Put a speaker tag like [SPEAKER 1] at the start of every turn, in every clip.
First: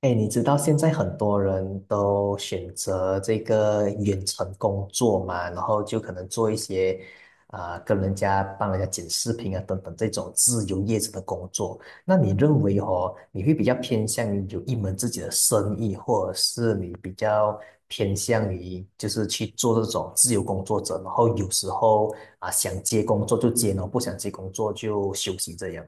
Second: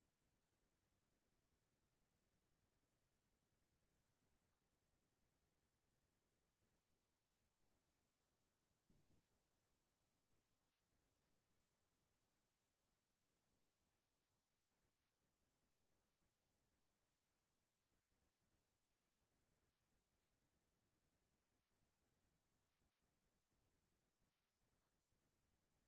[SPEAKER 1] 哎，你知道现在很多人都选择这个远程工作嘛，然后就可能做一些啊、跟人家帮人家剪视频啊等等这种自由业者的工作。那你认为哦，你会比较偏向于有一门自己的生意，或者是你比较偏向于就是去做这种自由工作者，然后有时候啊、想接工作就接，然后不想接工作就休息这样？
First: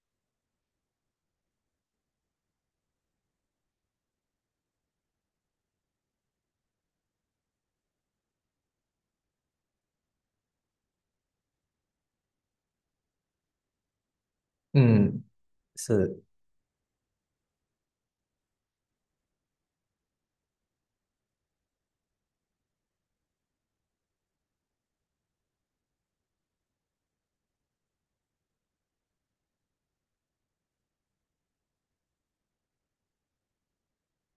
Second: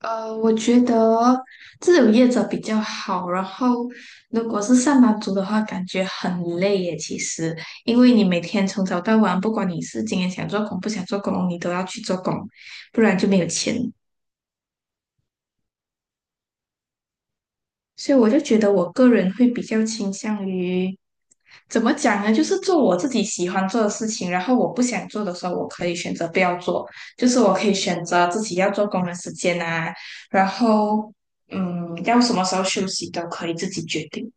[SPEAKER 2] 我觉得自由业者比较好。然后，如果是上班族的话，感觉很累耶。其实，因为你每天从早到晚，不管你是今天想做工不想做工，你都要去做工，不然就没有钱。
[SPEAKER 1] 嗯，是。
[SPEAKER 2] 所以我就觉得我个人会比较倾向于，怎么讲呢？就是做我自己喜欢做的事情，然后我不想做的时候，我可以选择不要做，就是我可以选择自己要做工的时间啊，然后要什么时候休息都可以自己决定。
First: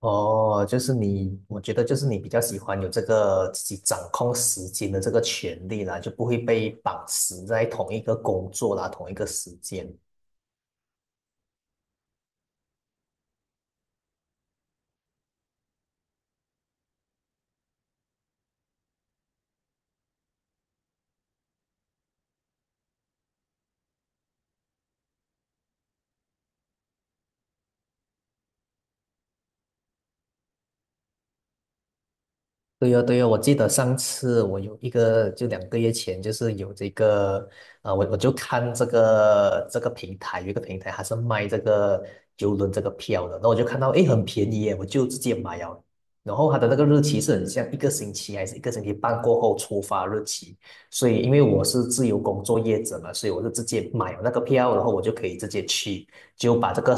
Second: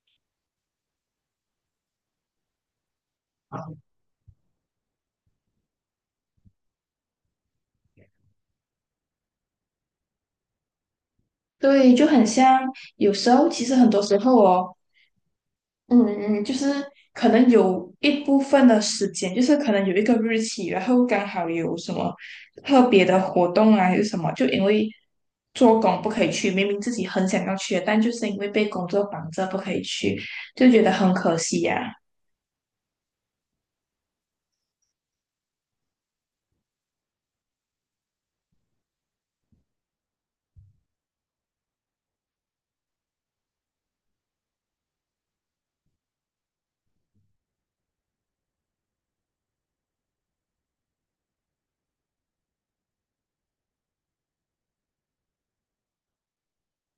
[SPEAKER 1] 哦，就是你，我觉得就是你比较喜欢有这个自己掌控时间的这个权利啦，就不会被绑死在同一个工作啦，同一个时间。
[SPEAKER 2] 对，就很像有时候，其实很多时候哦，嗯，就是可能有一部分的时间，就是可能有一个日期，然后刚好有什么特别的活动啊，还是什么，就因为做工不可以去，明明自己很想要去的，但就是因为被工作绑着不可以去，就觉得很可惜呀、
[SPEAKER 1] 对呀，对呀，我记得上次我有一个，就2个月前，就是有这个，我就看这个平台，有一个平台还是卖这个邮轮这个票的，然后我就看到，诶，很便宜耶，我就直接买了。然后它的那个日期是很像一个星期还是一个星期半过后出发日期，所以因为我是自由工作业者嘛，所以我就直接买了那个票，然后我就可以直接去。就把这个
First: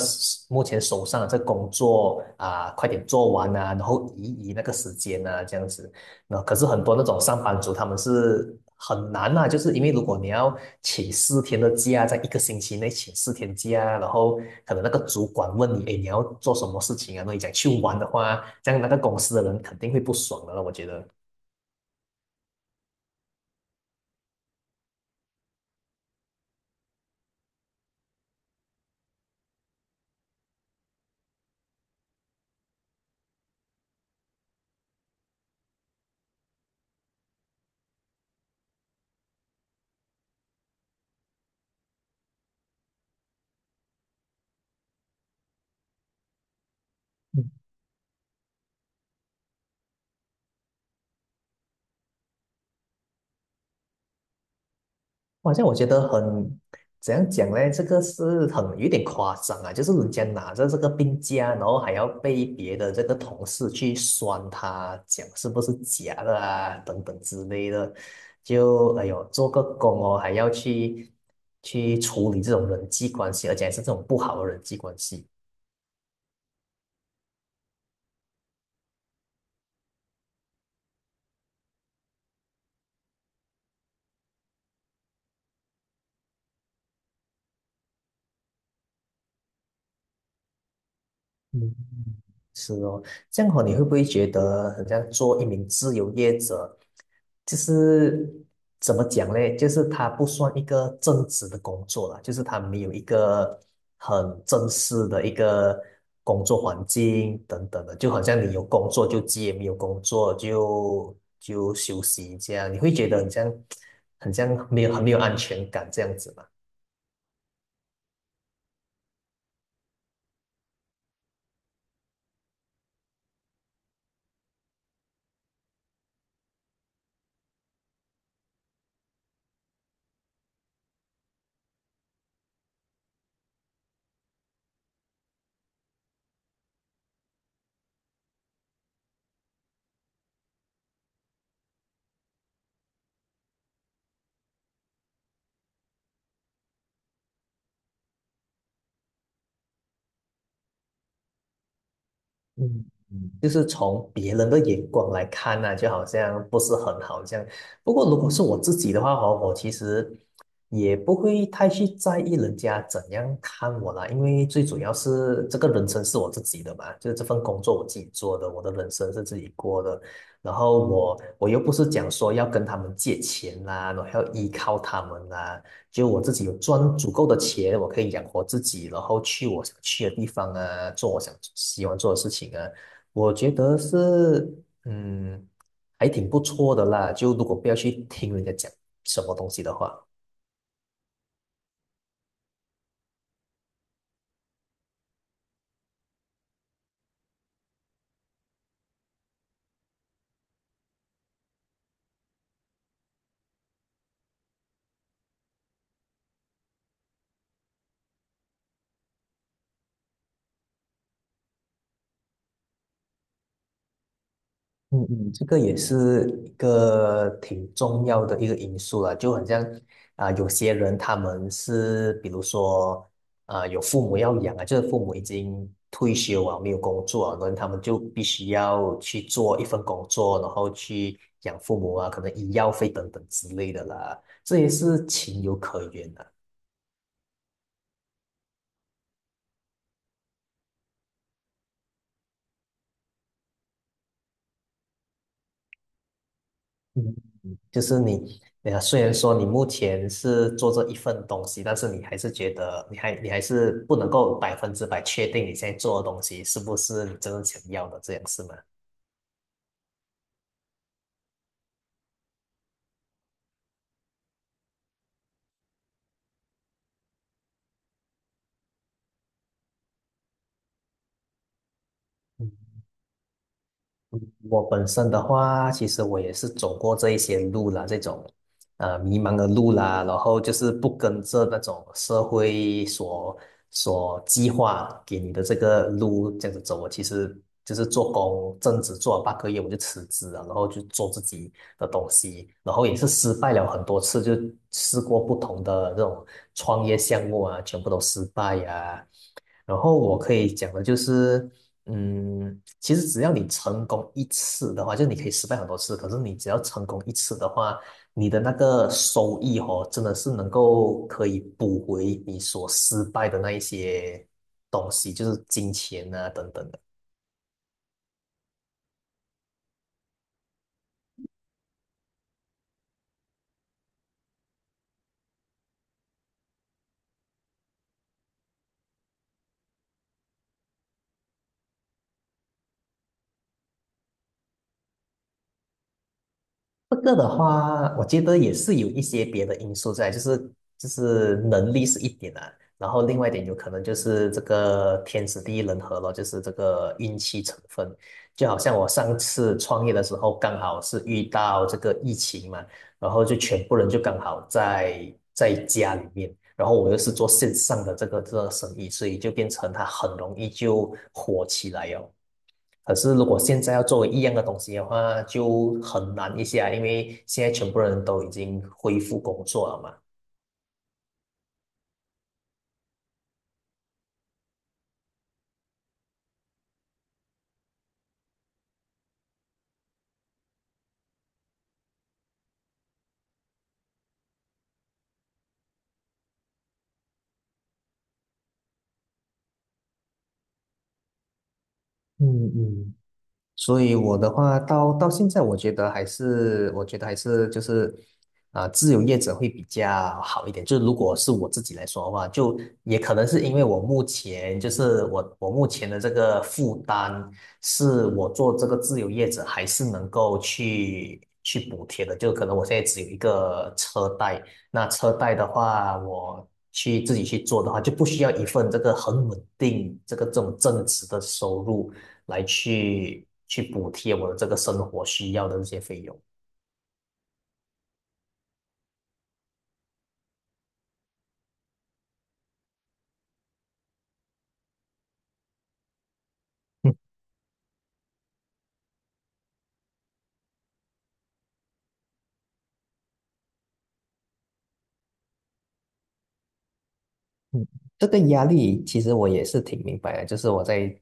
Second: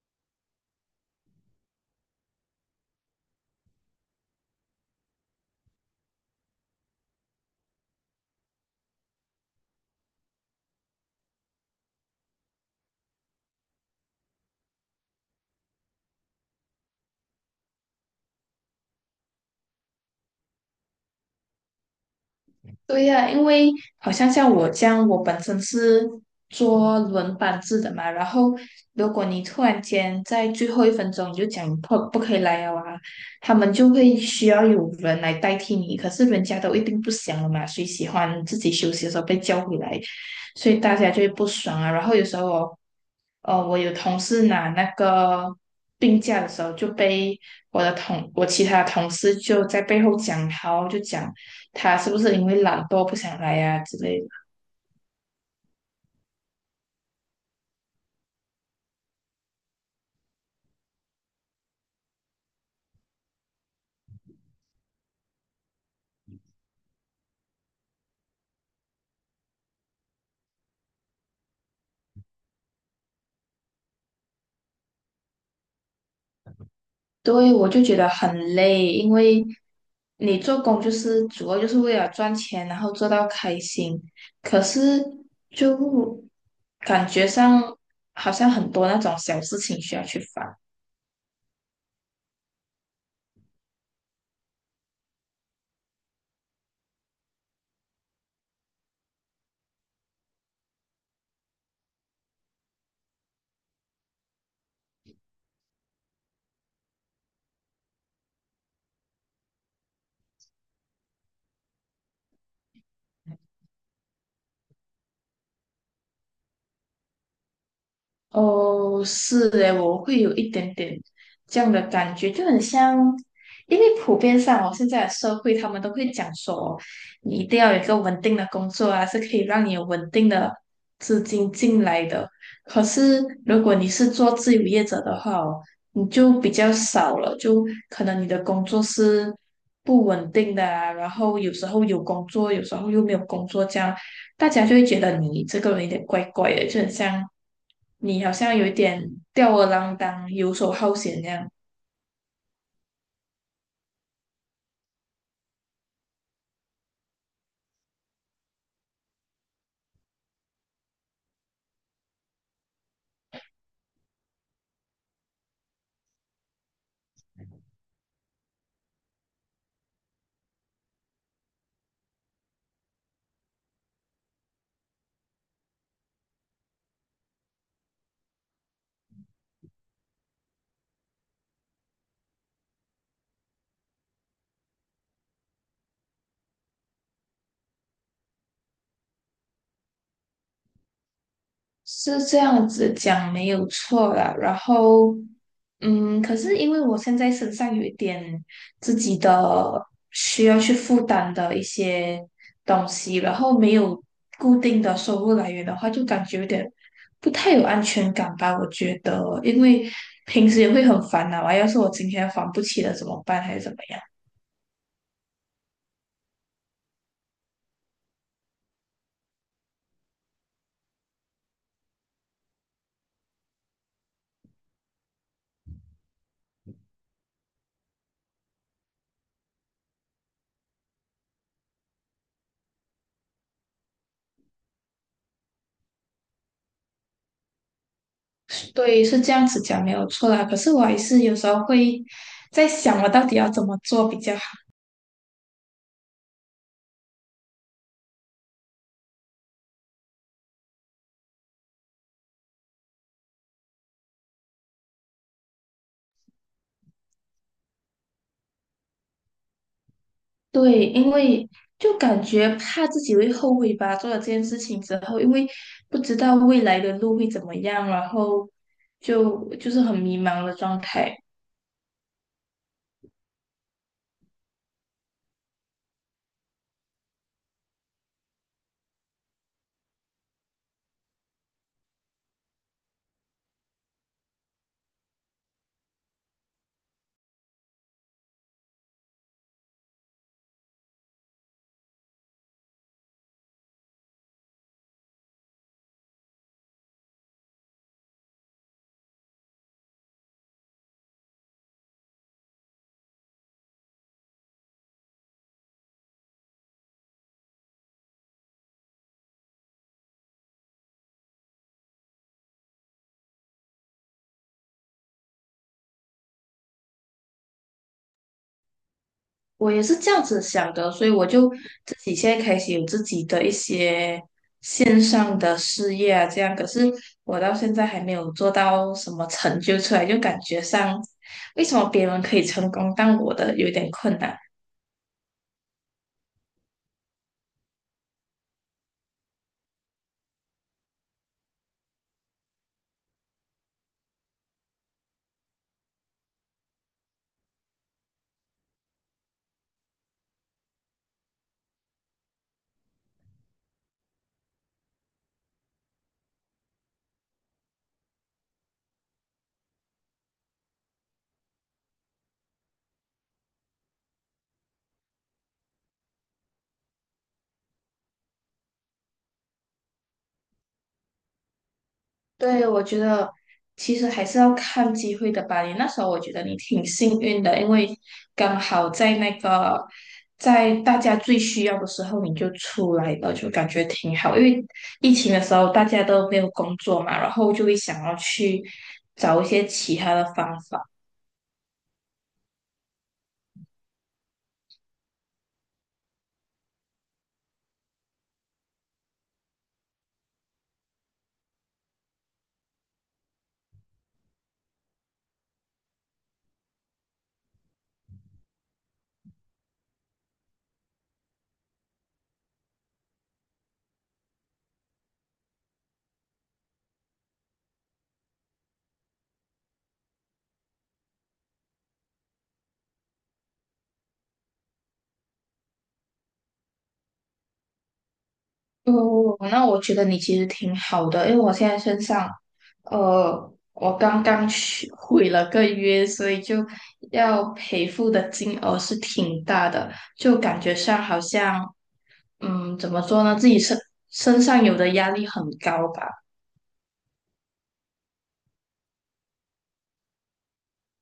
[SPEAKER 1] 目前手上的这个工作啊、快点做完啊，然后移那个时间啊，这样子。那可是很多那种上班族，他们是很难啊，就是因为如果你要请4天的假，在一个星期内请4天假，然后可能那个主管问你，哎，你要做什么事情啊？那你讲去玩的话，这样那个公司的人肯定会不爽的了，我觉得。
[SPEAKER 2] 对呀，因为好像像我这样，我本身是做轮班制的嘛，然后如果你突然间在最后一分钟你就讲你不可以来了啊，他们就会需要有人来代替你，可是人家都一定不想了嘛，谁喜欢自己休息的时候被叫回来？所以大家就会不爽啊。然后有时候我，我有同事拿那个病假的时候，就被我其他同事就在背后讲他哦就讲他是不是因为懒惰不想来呀、之类的。
[SPEAKER 1] 好像我觉得很，怎样讲呢？这个是很有点夸张啊，就是人家拿着这个病假，然后还要被别的这个同事去酸他，讲是不是假的啊，等等之类的，就哎呦，做个工哦，还要去处理这种人际关系，而且还是这种不好的人际关系。
[SPEAKER 2] 对，我就觉得很累，因为你做工就是主要就是为了赚钱，然后做到开心。可是就感觉上好像很多那种小事情需要去烦。
[SPEAKER 1] 嗯。是哦，这样哦，你会不会觉得很像做一名自由业者，就是怎么讲嘞？就是他不算一个正职的工作啦，就是他没有一个很正式的一个工作环境等等的，就好像你有工作就接，没有工作就休息这样，你会觉得很像没有安全感这样子吗？
[SPEAKER 2] 哦，是诶，我会有一点点这样的感觉，就很像，因为普遍上哦，现在的社会他们都会讲说，你一定要有一个稳定的工作啊，是可以让你有稳定的资金进来的。可是如果你是做自由业者的话哦，你就比较少了，就可能你的工作是不稳定的啊，然后有时候有工作，有时候又没有工作这样。大家就会觉得你这个人有点怪怪的，就很像你好像有一点吊儿郎当、游手好闲那样，
[SPEAKER 1] 嗯，就是从别人的眼光来看呢、就好像不是很好这样。不过如果是我自己的话哦，我其实也不会太去在意人家怎样看我啦，因为最主要是这个人生是我自己的嘛，就是这份工作我自己做的，我的人生是自己过的。然后我又不是讲说要跟他们借钱啦，然后要依靠他们啦。就我自己有赚足够的钱，我可以养活自己，然后去我想去的地方啊，做我想喜欢做的事情啊，我觉得是嗯，还挺不错的啦。就如果不要去听人家讲什么东西的话。
[SPEAKER 2] 是这样子讲没有错啦。然后，可是因为我现在身上有一点自己的需要去负担的一些东西，然后没有固定的收入来源的话，就感觉有点不太有安全感吧。我觉得，因为平时也会很烦恼啊，要是我今天还不起了怎么办，还是怎么样？
[SPEAKER 1] 嗯嗯，这个也是一个挺重要的一个因素了，就好像啊、有些人他们是比如说啊、有父母要养啊，就是父母已经退休啊，没有工作啊，然后他们就必须要去做一份工作，然后去养父母啊，可能医药费等等之类的啦，这也是情有可原的。
[SPEAKER 2] 对，是这样子讲没有错啦。可是我还是有时候会在想，我到底要怎么做比较好。
[SPEAKER 1] 嗯。就是你，虽然说你目前是做这一份东西，但是你还是觉得你还是不能够百分之百确定你现在做的东西是不是你真正想要的，这样是吗？
[SPEAKER 2] 对，因为就感觉怕自己会后悔吧，做了这件事情之后，因为不知道未来的路会怎么样，然后就是很迷茫的状态。
[SPEAKER 1] 我本身的话，其实我也是走过这一些路啦，这种迷茫的路啦，然后就是不跟着那种社会所计划给你的这个路这样子走。我其实就是做工，正职做了8个月，我就辞职了，然后就做自己的东西，然后也是失败了很多次，就试过不同的这种创业项目啊，全部都失败呀、然后我可以讲的就是，其实只要你成功一次的话，就你可以失败很多次，可是你只要成功一次的话，你的那个收益哦，真的是能够可以补回你所失败的那一些东西，就是金钱啊等等的。
[SPEAKER 2] 我也是这样子想的，所以我就自己现在开始有自己的一些线上的事业啊，这样，可是我到现在还没有做到什么成就出来，就感觉上，为什么别人可以成功，但我的有点困难。
[SPEAKER 1] 这个的话，我觉得也是有一些别的因素在，就是能力是一点啊，然后另外一点有可能就是这个天时地利人和咯，就是这个运气成分。就好像我上次创业的时候，刚好是遇到这个疫情嘛，然后就全部人就刚好在家里面，然后我又是做线上的这个生意，所以就变成它很容易就火起来哟。可是如果现在要作为一样的东西的话，就很难一些啊，因为现在全部人都已经恢复工作了嘛。
[SPEAKER 2] 对，我觉得其实还是要看机会的吧。你那时候我觉得你挺幸运的，因为刚好在那个在大家最需要的时候你就出来了，就感觉挺好。因为疫情的时候大家都没有工作嘛，然后就会想要去找一些其他的方法。
[SPEAKER 1] 嗯嗯，所以我的话，到现在，我觉得还是，我觉得还是就是，啊、自由业者会比较好一点。就如果是我自己来说的话，就也可能是因为我目前就是我目前的这个负担，是我做这个自由业者还是能够去补贴的。就可能我现在只有一个车贷，那车贷的话，我去自己去做的话，就不需要一份这个很稳定这个这种正职的收入。来去补贴我的这个生活需要的这些费用。
[SPEAKER 2] 哦，那我觉得你其实挺好的，因为我现在身上，我刚刚去毁了个约，所以就要赔付的金额是挺大的，就感觉上好像，嗯，怎么说呢，自己身上有的压力很高吧。
[SPEAKER 1] 这个压力其实我也是挺明白的，就是我在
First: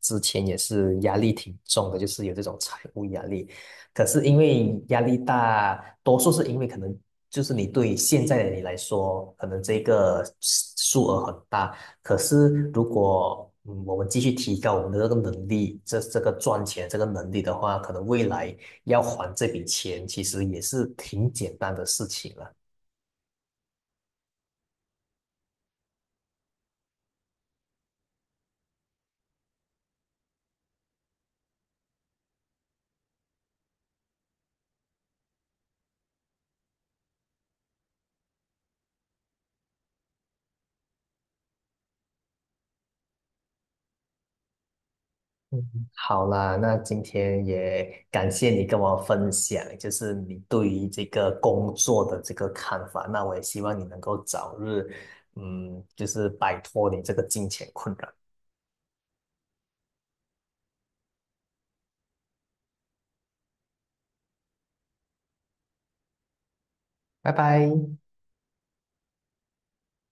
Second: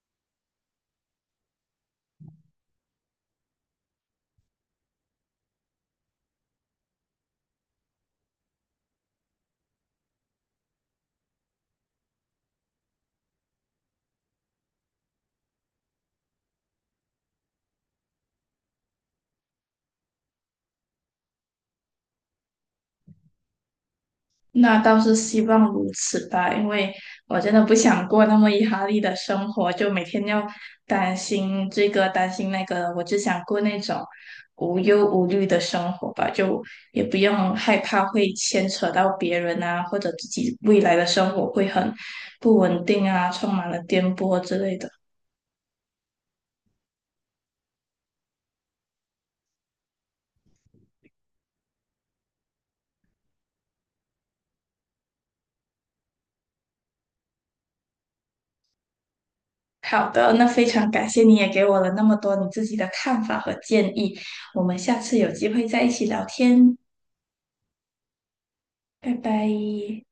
[SPEAKER 1] 之前也是压力挺重的，就是有这种财务压力。可是因为压力大，多数是因为可能就是你对现在的你来说，可能这个数额很大。可是如果我们继续提高我们的这个能力，这个赚钱这个能力的话，可能未来要还这笔钱其实也是挺简单的事情了。
[SPEAKER 2] 那倒是希望如此吧，因为我真的不想过那么压力的生活，就每天要担心这个担心那个我只想过那种无忧无虑的生活吧，就也不用害怕会牵扯到别人啊，或者自己未来的生活会很不稳定啊，充满了颠簸之类的。
[SPEAKER 1] 嗯，好啦，那今天也感谢你跟我分享，就是你对于这个工作的这个看法。那我也希望你能够早日，嗯，就是摆脱你这个金钱困扰。
[SPEAKER 2] 好的，那非常感谢你也给我了那么多你自己的看法和建议，我们下次有机会再一起聊天，
[SPEAKER 1] 拜拜。
[SPEAKER 2] 拜拜。